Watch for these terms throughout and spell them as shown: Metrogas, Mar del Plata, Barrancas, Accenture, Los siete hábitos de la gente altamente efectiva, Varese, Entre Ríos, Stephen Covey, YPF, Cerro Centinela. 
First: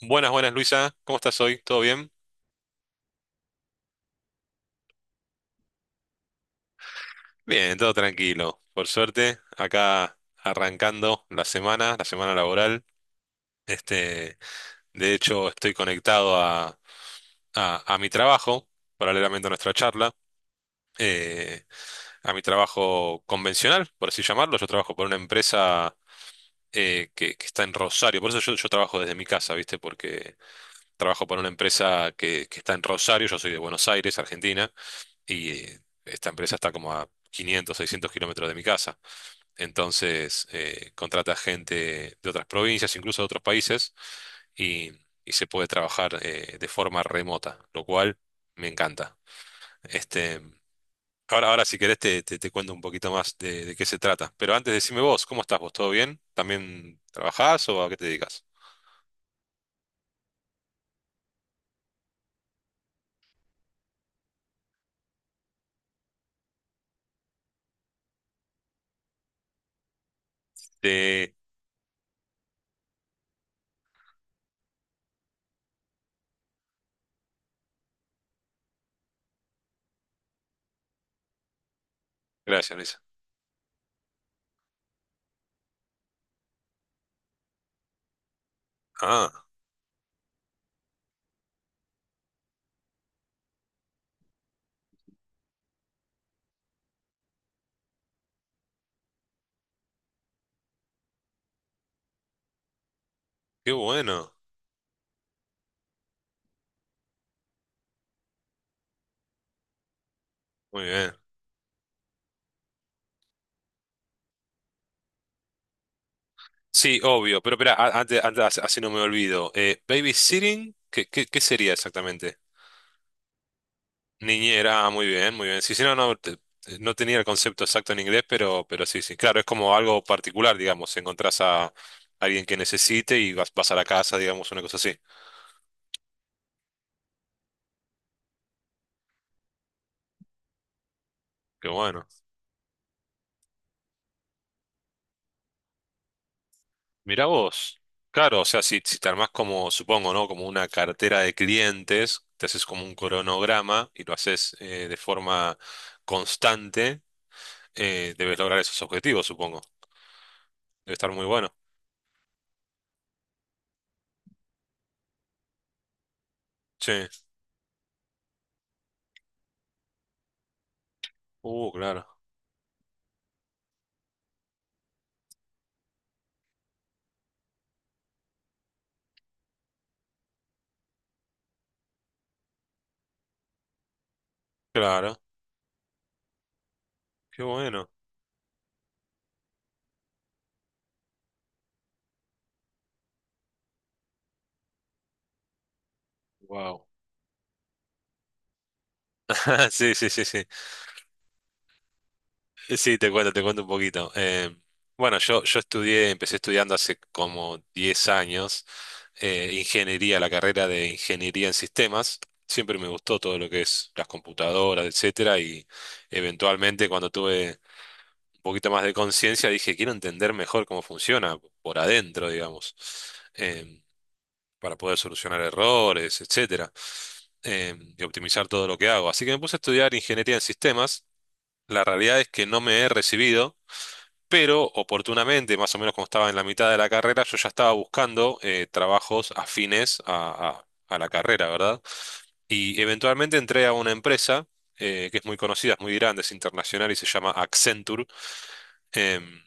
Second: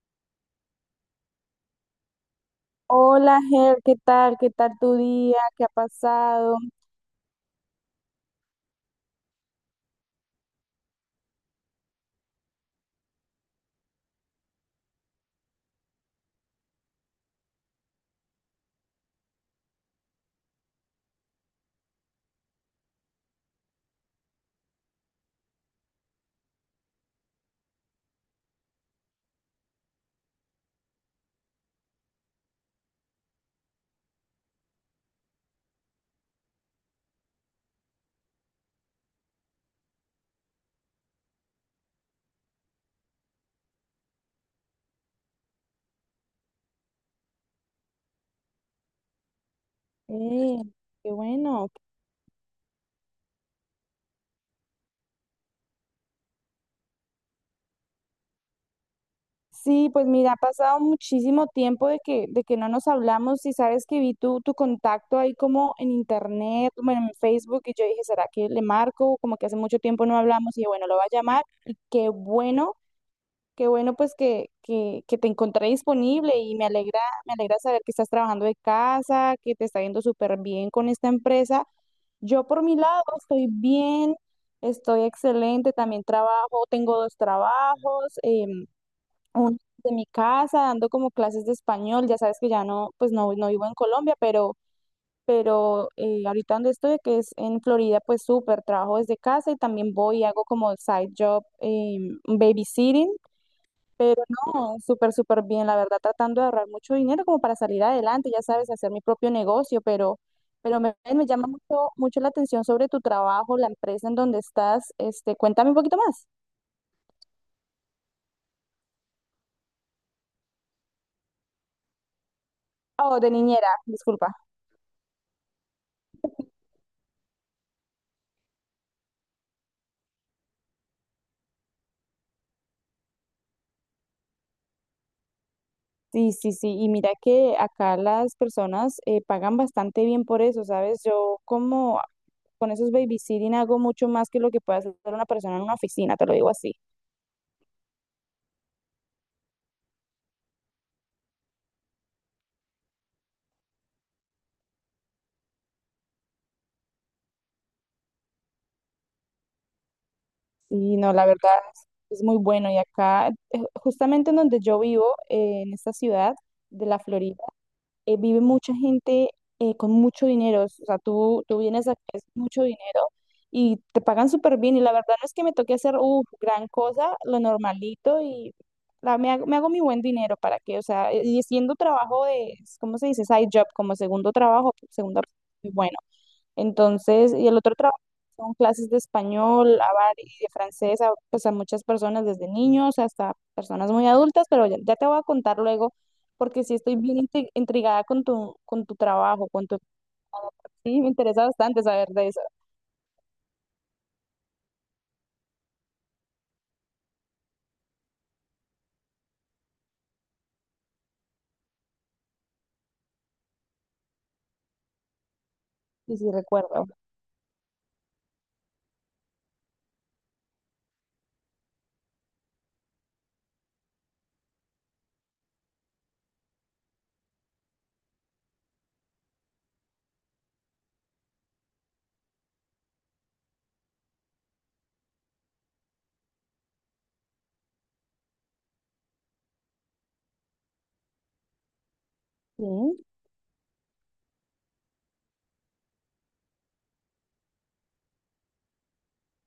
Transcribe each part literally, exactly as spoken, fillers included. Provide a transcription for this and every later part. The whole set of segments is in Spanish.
Buenas, buenas Luisa, ¿cómo estás hoy? ¿Todo bien? Hola, Ger, ¿qué tal? ¿Qué tal tu día? ¿Qué ha pasado? Bien, todo tranquilo, por suerte, acá arrancando la semana, la semana laboral. Este, de hecho, estoy conectado a, a- a mi trabajo, paralelamente a nuestra charla, eh, a mi trabajo convencional, por así llamarlo. Yo trabajo por una empresa eh, que, que está en Rosario, por eso yo, yo trabajo desde mi casa, ¿viste? Porque trabajo por una empresa que, que está en Rosario, yo soy de Buenos Aires, Argentina. y eh, esta empresa está como a quinientos, seiscientos kilómetros de mi casa. Entonces, eh, contrata gente de otras provincias, incluso de otros países, y, y se puede trabajar eh, de forma remota, lo cual me encanta. Este, Eh, Qué ahora, ahora, bueno. si querés, te, te- te cuento un poquito más de, de qué se trata. Pero antes, decime vos, ¿cómo estás vos? ¿Todo bien? ¿También trabajás o a qué te dedicas? Sí, pues mira, ha pasado muchísimo tiempo de que, de que no nos hablamos y sabes que vi tu, tu contacto ahí como en internet, bueno, en Facebook y yo dije, ¿será que le marco? Como que hace mucho tiempo no hablamos y dije, bueno, lo voy a Sí, llamar y qué bueno. Qué bueno pues que, que, que te encontré disponible y me alegra, me alegra saber que estás trabajando de casa, que te está yendo súper bien con esta empresa. Yo por gracias, mi Luisa. lado estoy bien, estoy excelente, también trabajo, tengo dos trabajos, em, Ah, uno de mi casa, dando como clases de español, ya sabes que ya no, pues no, no vivo en Colombia, pero, pero eh, ahorita donde estoy, que es en Florida, pues súper, trabajo desde casa y también voy y hago como side job, em, babysitting, qué pero bueno. no, súper, súper bien, la verdad, tratando de ahorrar mucho dinero como para salir adelante, ya sabes, hacer mi propio negocio, pero, pero Muy me, bien. me llama mucho, mucho la atención sobre tu trabajo, la empresa en donde estás. Este, cuéntame un poquito más. Sí, obvio, pero espera, a- antes, antes- así no me olvido. Eh, babysitting, ¿qué, qué, qué sería exactamente? Oh, de niñera, disculpa. Niñera, ah, muy bien, muy bien. Sí, sí, no, no, te- te- no tenía el concepto exacto en inglés, pero, pero sí, sí. Claro, es como algo particular, digamos. Encontrás a alguien que necesite y vas, vas a la casa, digamos, una cosa así. Sí, sí, sí, y mira que acá las personas eh, pagan bastante bien por eso, ¿sabes? Yo Qué como bueno. con esos babysitting hago mucho más que lo que puede hacer una persona en una oficina, te lo digo así. Mirá vos. Claro, o sea, si, si te armás como, supongo, ¿no? Como una cartera de clientes, te haces como un cronograma y lo haces eh, de forma constante, eh, debes lograr esos objetivos, supongo. Debe Y estar no, muy la verdad bueno. es, es muy bueno. Y acá, eh, justamente en donde yo vivo, eh, en esta ciudad de la Sí. Florida, eh, vive mucha gente eh, con mucho dinero. O sea, tú, tú Uh, vienes acá, Claro. es mucho dinero y te pagan súper bien. Y la verdad no es que me toque hacer uff gran cosa, lo normalito y la- me hago, me hago mi buen dinero para que, o sea, eh, y siendo trabajo de, ¿cómo se dice? Side job, como segundo trabajo, Claro. segunda, pues bueno. Entonces, Qué y el otro bueno. trabajo son clases de español, a var- y de francés, a, pues a muchas personas desde niños hasta personas muy adultas, pero ya, ya te voy a contar luego porque sí Wow. estoy bien intri- intrigada con tu, con tu trabajo, con tu... Sí, sí, sí, sí. Sí, me interesa bastante saber de eso. Sí, te cuento, te cuento un poquito. Eh, bueno, yo, yo estudié, empecé estudiando hace como diez años eh, ingeniería, la carrera de ingeniería en sistemas. Siempre me gustó todo lo que es las computadoras, etcétera, y Sí, sí, eventualmente recuerdo. cuando tuve un poquito más de conciencia dije, quiero entender mejor cómo funciona por adentro, digamos. Em, para poder solucionar errores, etcétera, eh, y optimizar todo lo que hago. Así que me puse a estudiar ingeniería en sistemas. La realidad es que no me he recibido, pero oportunamente, más o menos como estaba en la mitad de la carrera, yo ya estaba buscando eh, trabajos afines a, a- a la carrera, ¿verdad? Y Sí. eventualmente entré a una empresa eh, que es muy conocida, es muy grande, es internacional y se llama Accenture, em,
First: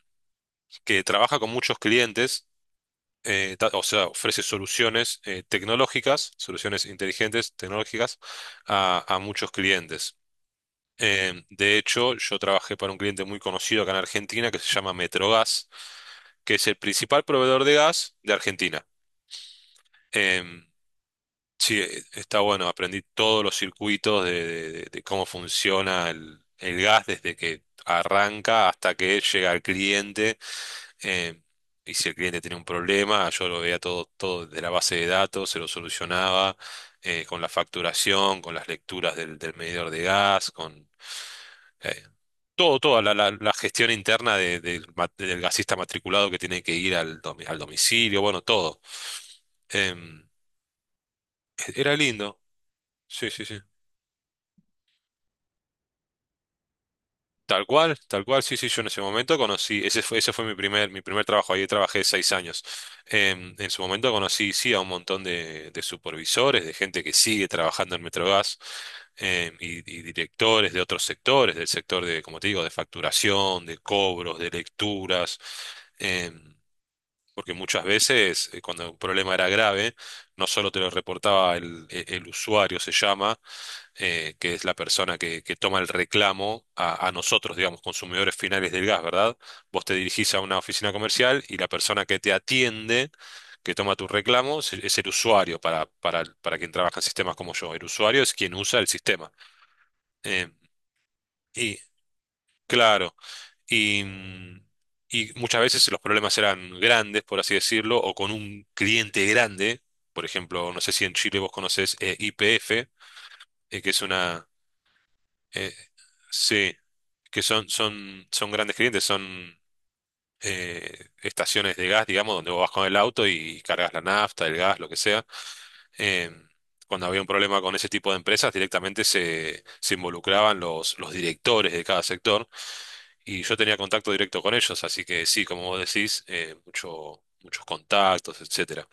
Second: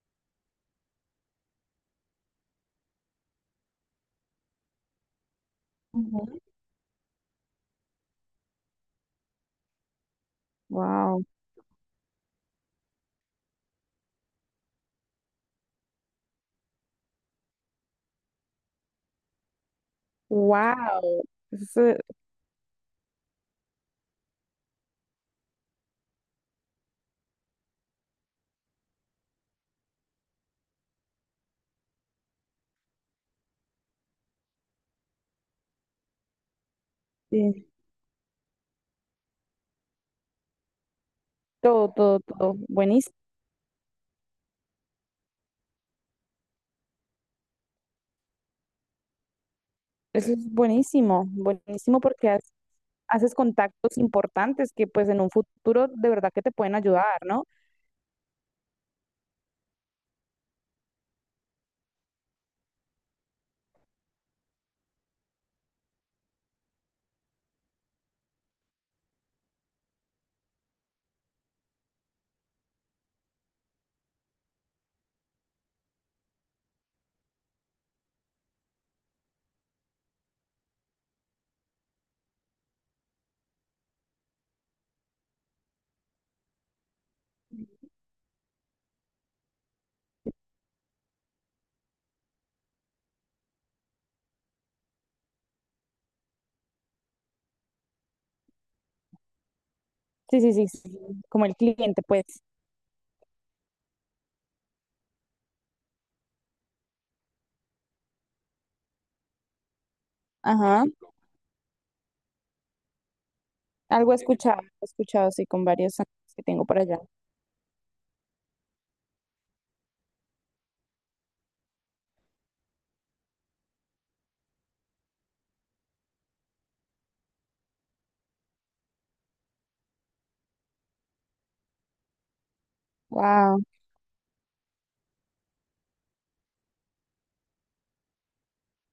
que trabaja con muchos clientes eh, ta- o sea, ofrece soluciones eh, tecnológicas, soluciones inteligentes, tecnológicas, a, a muchos clientes. Wow. Eh, de hecho, yo trabajé para un cliente muy conocido acá en Argentina que se llama Metrogas, que es el principal proveedor de gas de Argentina. Em, Wow. sí, Eso, eh, está bueno, aprendí todos los circuitos de, de- de- de cómo funciona el, el gas desde que arranca hasta que llega al cliente eh, y si el cliente tenía un problema, yo lo veía todo, todo desde la base de datos, se lo solucionaba eh, con la sí, facturación, con las lecturas del, del medidor de gas, con todo, eh, todo, todo. todo, toda la, Buenísimo. la- la gestión interna de- del ma- del gasista matriculado que tiene que ir al, domi- al domicilio, bueno, todo. Em, Eso es buenísimo. e, era Buenísimo porque lindo. has- Sí, haces sí, sí. contactos importantes que pues en un futuro de verdad que te pueden ayudar, ¿no? Tal cual, tal cual, sí, sí, yo en ese momento conocí, ese fue, ese fue mi primer, mi primer trabajo, ahí trabajé seis años. Em, en su momento conocí, sí, a un montón de, de supervisores, de gente que sigue trabajando en Metrogas, em, y, y directores de otros sectores, del sector de, como te digo, de facturación, de cobros, de lecturas, em, porque muchas veces eh, cuando un problema era grave, no solo te lo reportaba el, el el usuario, se llama, eh, que es la persona que, que toma el reclamo a, a nosotros, digamos, consumidores finales del gas, ¿verdad? Vos te dirigís a una oficina comercial y la persona que te atiende, que toma tu reclamo, es, es el usuario para, para, para quien trabaja en sistemas como yo. El usuario es quien usa el sistema. Sí, Eh, sí, sí, sí. Como el y cliente, pues. claro, y, mm, y muchas veces los problemas eran grandes, por así decirlo, o con un cliente grande. Por ejemplo, no Ajá. sé si en Chile vos conocés Y P F, que es Algo he una... escuchado, he escuchado sí con eh, varios amigos que tengo sí, por allá. que son, son, son grandes clientes, son eh, estaciones de gas, digamos, donde vos vas con el auto y cargas la nafta, el gas, lo que sea. Eh, Cuando había un problema con ese tipo de empresas, directamente se, se involucraban los, los directores de cada sector y yo Wow, tenía contacto directo con ellos, así que sí, como vos decís, eh, mucho, muchos contactos, etcétera.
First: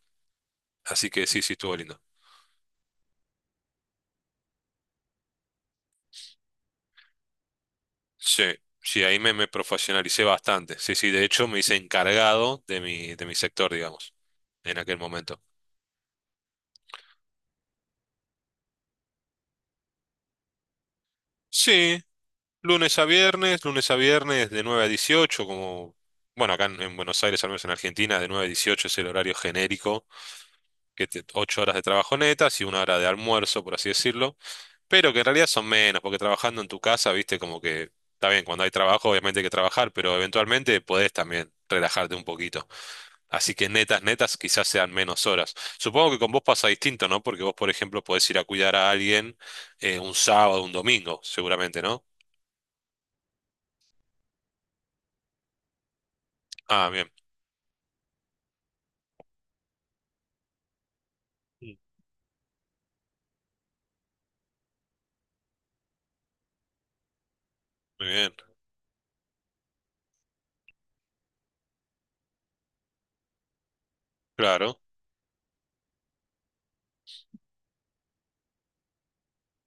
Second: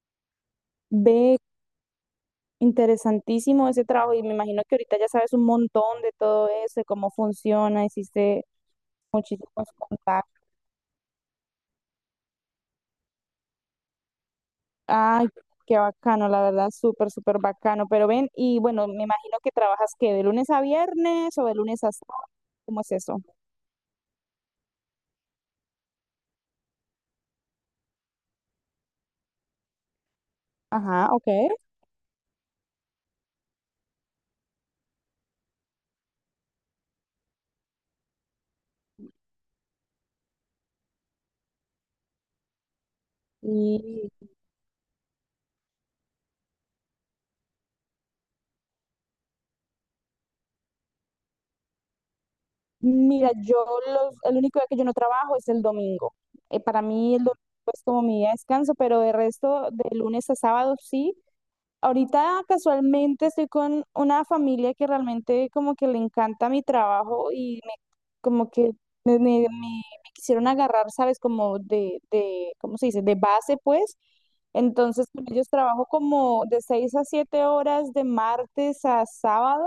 Así que ve, sí, sí, estuvo lindo. interesantísimo ese trabajo y me imagino que ahorita ya sabes un montón de todo eso, de cómo funciona, Sí, hiciste sí, ahí me, me muchísimos profesionalicé contactos. bastante. Sí, sí, de hecho me hice encargado de mi, de mi sector, digamos, en aquel Ay, momento. qué bacano, la verdad, súper, súper bacano. Pero ven, y bueno, me imagino que trabajas que de lunes a viernes o de lunes a Sí, sábado, ¿cómo es lunes a eso? viernes, lunes a viernes de nueve a dieciocho, como, bueno, acá en, en Buenos Aires, al menos en Argentina, de nueve a dieciocho es el horario genérico, que Ajá, te, ok. ocho horas de trabajo netas y una hora de almuerzo, por así decirlo, pero que en realidad son menos, porque trabajando en tu casa, viste, como que, está bien, cuando hay trabajo obviamente hay que trabajar, pero eventualmente podés también relajarte un poquito. Así que netas, Y netas quizás sean menos horas. Supongo que con vos pasa distinto, ¿no? Porque vos, por ejemplo, podés ir a cuidar a alguien eh, un sábado, un domingo, seguramente, ¿no? mira, yo los, el único día que yo no trabajo es el domingo. Eh, para Ah, bien. mí el domingo es como mi día de descanso, pero de resto, de lunes a sábado sí. Mm. Ahorita casualmente estoy con una familia que realmente como que le encanta mi trabajo y me, Muy bien, como que me, me- me- me quisieron agarrar, ¿sabes? Como de, de, ¿cómo se dice? De base, pues. claro, Entonces con ellos trabajo como de seis a siete horas de martes a sábado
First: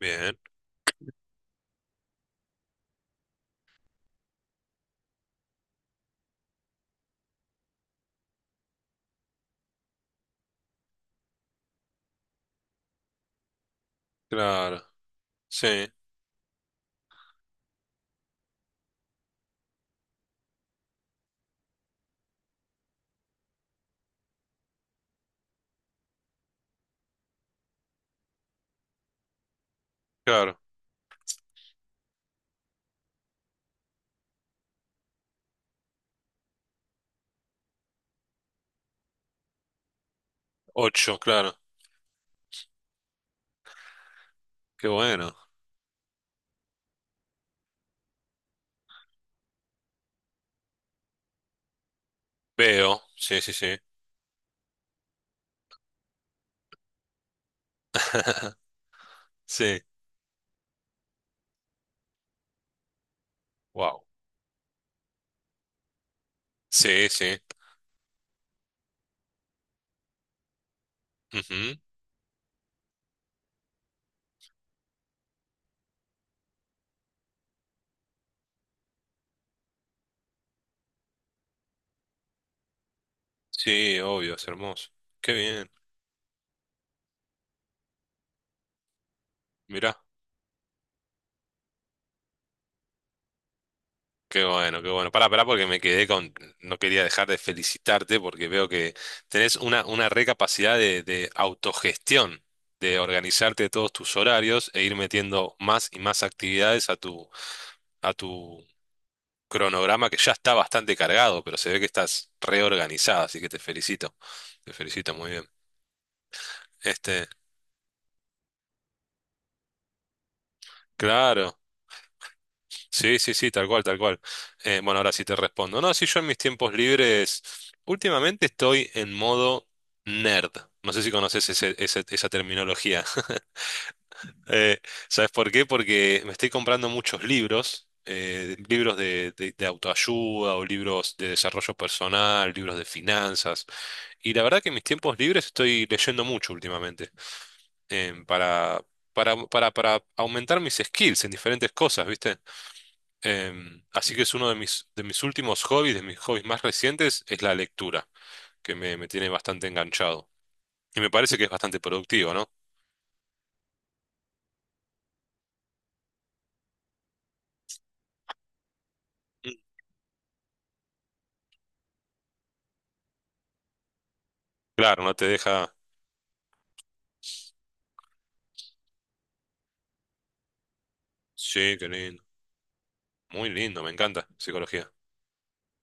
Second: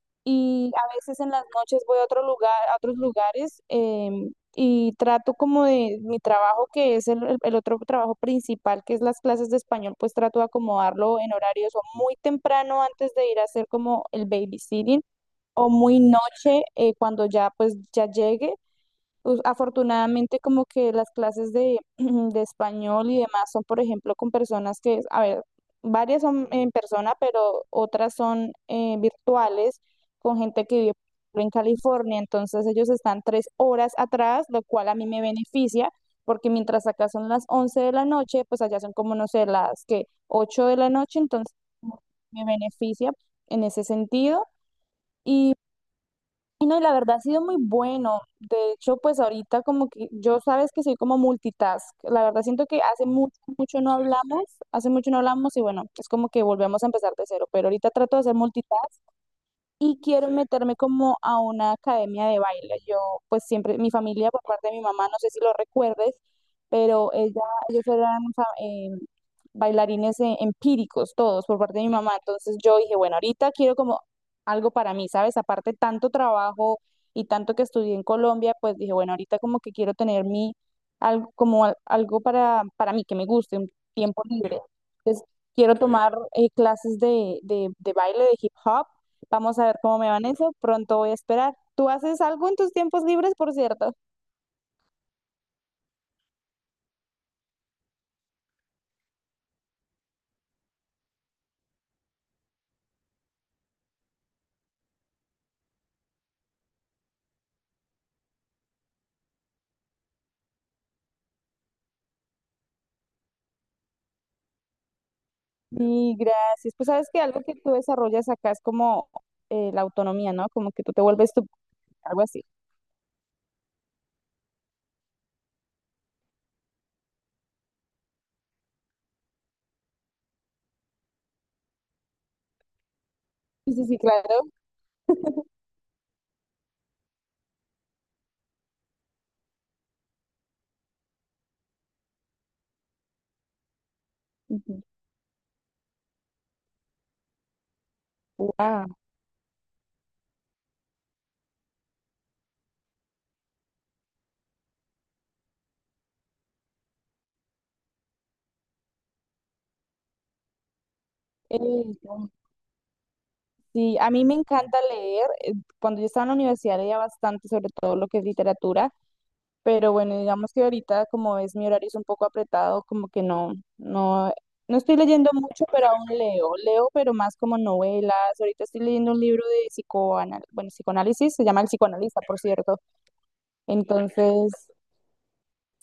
bien, y a veces en las noches voy a otro lugar, a otros lugares, em, y trato como de mi trabajo, que es el, el- el otro trabajo principal, que es las clases de español, pues trato de acomodarlo en horarios o muy temprano antes de ir a hacer como el claro, babysitting sí, o muy noche eh, cuando ya pues ya llegue us- afortunadamente, como que las clases de, de español y demás son, por ejemplo, con personas que, a ver, varias son en persona, pero otras son eh, virtuales, con claro, gente que vive en California. Entonces, ellos están tres horas atrás, lo cual a mí me beneficia, porque mientras acá son las once de la noche, pues allá son como, no sé, las que ocho de la ocho, noche, entonces claro, me beneficia en ese sentido. qué bueno, Y no, y la verdad ha sido muy bueno. De hecho, pues ahorita como que yo sabes que soy como multitask. La verdad siento que veo, hace mucho, sí, sí, sí, mucho no hablamos, hace mucho no hablamos y bueno, es como que volvemos a empezar de cero, pero ahorita trato de hacer multitask sí, y quiero meterme como a una academia de baile. Yo, pues siempre, mi wow, familia por parte de mi mamá, no sé si lo recuerdes, sí, pero sí, ella, ellos eran fa- eh, bailarines eh, empíricos todos por parte ujú, de mi mamá. Entonces yo dije, bueno, ahorita quiero como algo para mí, ¿sabes? Aparte tanto trabajo y tanto que estudié en Colombia, pues dije, bueno, ahorita como que quiero tener mi, algo, como al- algo para, para mí, que me guste, un Sí, tiempo obvio, es libre. hermoso, Entonces qué bien, quiero tomar eh, clases de, de de baile, de hip hop. Vamos a ver mirá, cómo me va en eso. Pronto voy a esperar. ¿Tú haces algo en tus tiempos libres, por cierto? qué bueno, qué bueno, pará, pará, porque me quedé con, no quería dejar de felicitarte porque veo que tenés una, una re capacidad de, de autogestión, de organizarte todos tus horarios e ir metiendo más y más actividades a tu, a tu, cronograma que ya está bastante cargado, pero se ve que estás reorganizada, así que te felicito. Te felicito muy bien. Y gracias. Pues sabes que Este, algo que tú desarrollas acá es como eh, la autonomía, ¿no? Como que tú te vuelves tú, claro. algo así. Sí, sí, sí, tal cual, tal cual. Eh, bueno, ahora sí te respondo. No, si yo en mis tiempos libres, últimamente estoy en modo nerd. No sé si conoces ese- ese- esa terminología. Sí, sí, sí, claro. Eh, ¿Sabes por qué? Porque me estoy comprando muchos libros, eh, libros de, de- de autoayuda o libros de desarrollo personal, libros de finanzas. Y la verdad que en Ujú. mis tiempos libres estoy leyendo mucho últimamente, em, para, Guau. para, para, para aumentar mis skills en diferentes cosas, ¿viste? Em, así que es uno de mis, de mis últimos hobbies, de mis hobbies más recientes, es la lectura, que me, me tiene bastante enganchado. Y me parece que es Eh, bastante productivo, ¿no? sí, a mí me encanta leer. eh, Cuando yo estaba en la universidad leía bastante, sobre todo lo que es literatura. Mm. Pero bueno, digamos que ahorita como es mi horario es un poco apretado, como que no, no, no estoy Claro, no te leyendo mucho, deja... pero aún leo. Leo, pero más como novelas. Ahorita estoy leyendo un libro de psicoanal, bueno, psicoanálisis, se llama El Sí, qué psicoanalista, lindo. por cierto. Muy lindo, me encanta Entonces, psicología.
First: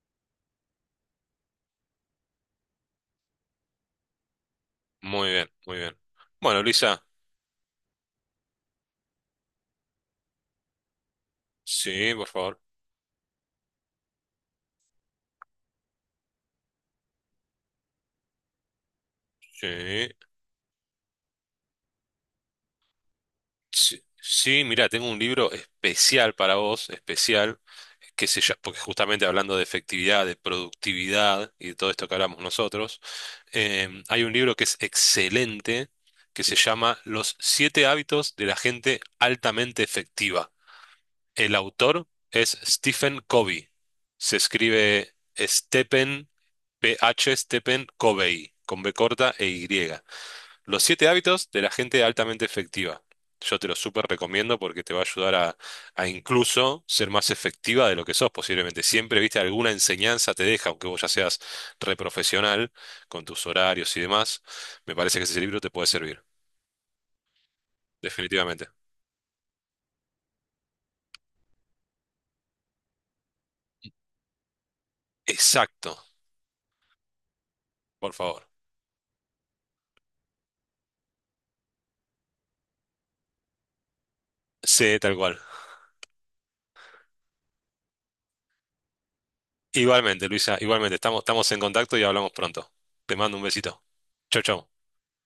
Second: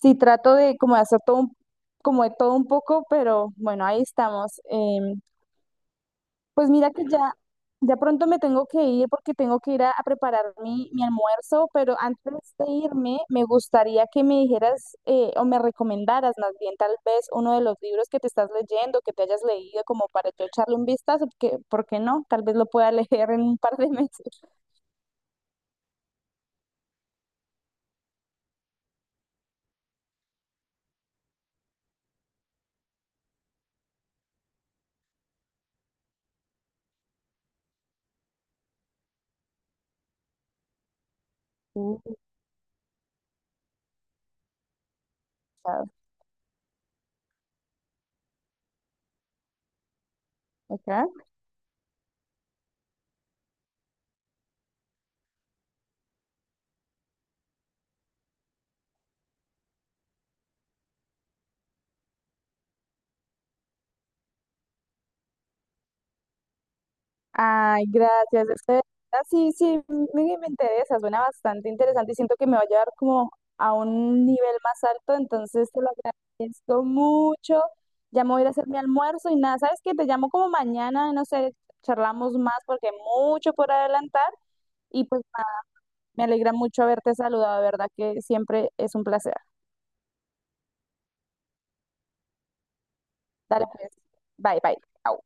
sí trato de como de hacer todo un- como de todo un poco, pero bueno, ahí estamos. Em, Muy bien, muy bien. Bueno, pues mira que Luisa, ya, ya pronto me tengo que ir porque tengo que ir a, a preparar mi, mi almuerzo, pero sí, por antes favor. de irme me gustaría que me dijeras eh, o me recomendaras más bien tal vez uno de los libros que te estás leyendo, que te hayas leído como Sí. para yo echarle un vistazo, porque, ¿por qué no? Tal vez lo pueda leer en un par de Sí, meses. sí, mira, tengo un libro especial para vos, especial. qué sé yo, porque justamente hablando de efectividad, de productividad y de todo esto que hablamos nosotros, em, hay un libro que es excelente que se llama Los siete hábitos de la gente altamente efectiva. El autor Uh, es Stephen Covey. Se escribe chao. Stephen, P H Stephen Covey, con B corta e Y. Los Ok. siete hábitos de la gente altamente efectiva. Yo te lo súper recomiendo porque te va a ayudar a, a incluso ser más efectiva de lo que sos posiblemente. Siempre, viste, alguna enseñanza te deja, aunque vos ya seas reprofesional con tus horarios y demás. Me parece que ese libro te puede servir, Ay, gracias. Es definitivamente. que- ah, sí, sí, me, me interesa, suena bastante interesante y siento que me va a llevar como a un nivel más alto, entonces te lo Exacto, agradezco mucho. por Ya me voy a favor. ir a hacer mi almuerzo y nada, ¿sabes qué? Te llamo como mañana, no sé, charlamos más porque hay mucho por adelantar Sí, y tal pues cual. nada, me alegra mucho haberte saludado, de verdad que siempre es un placer. Igualmente, Luisa, igualmente. Estamos, estamos en contacto y hablamos pronto. Te mando un Dale besito. pues, Chau, bye, chau. bye. Chao.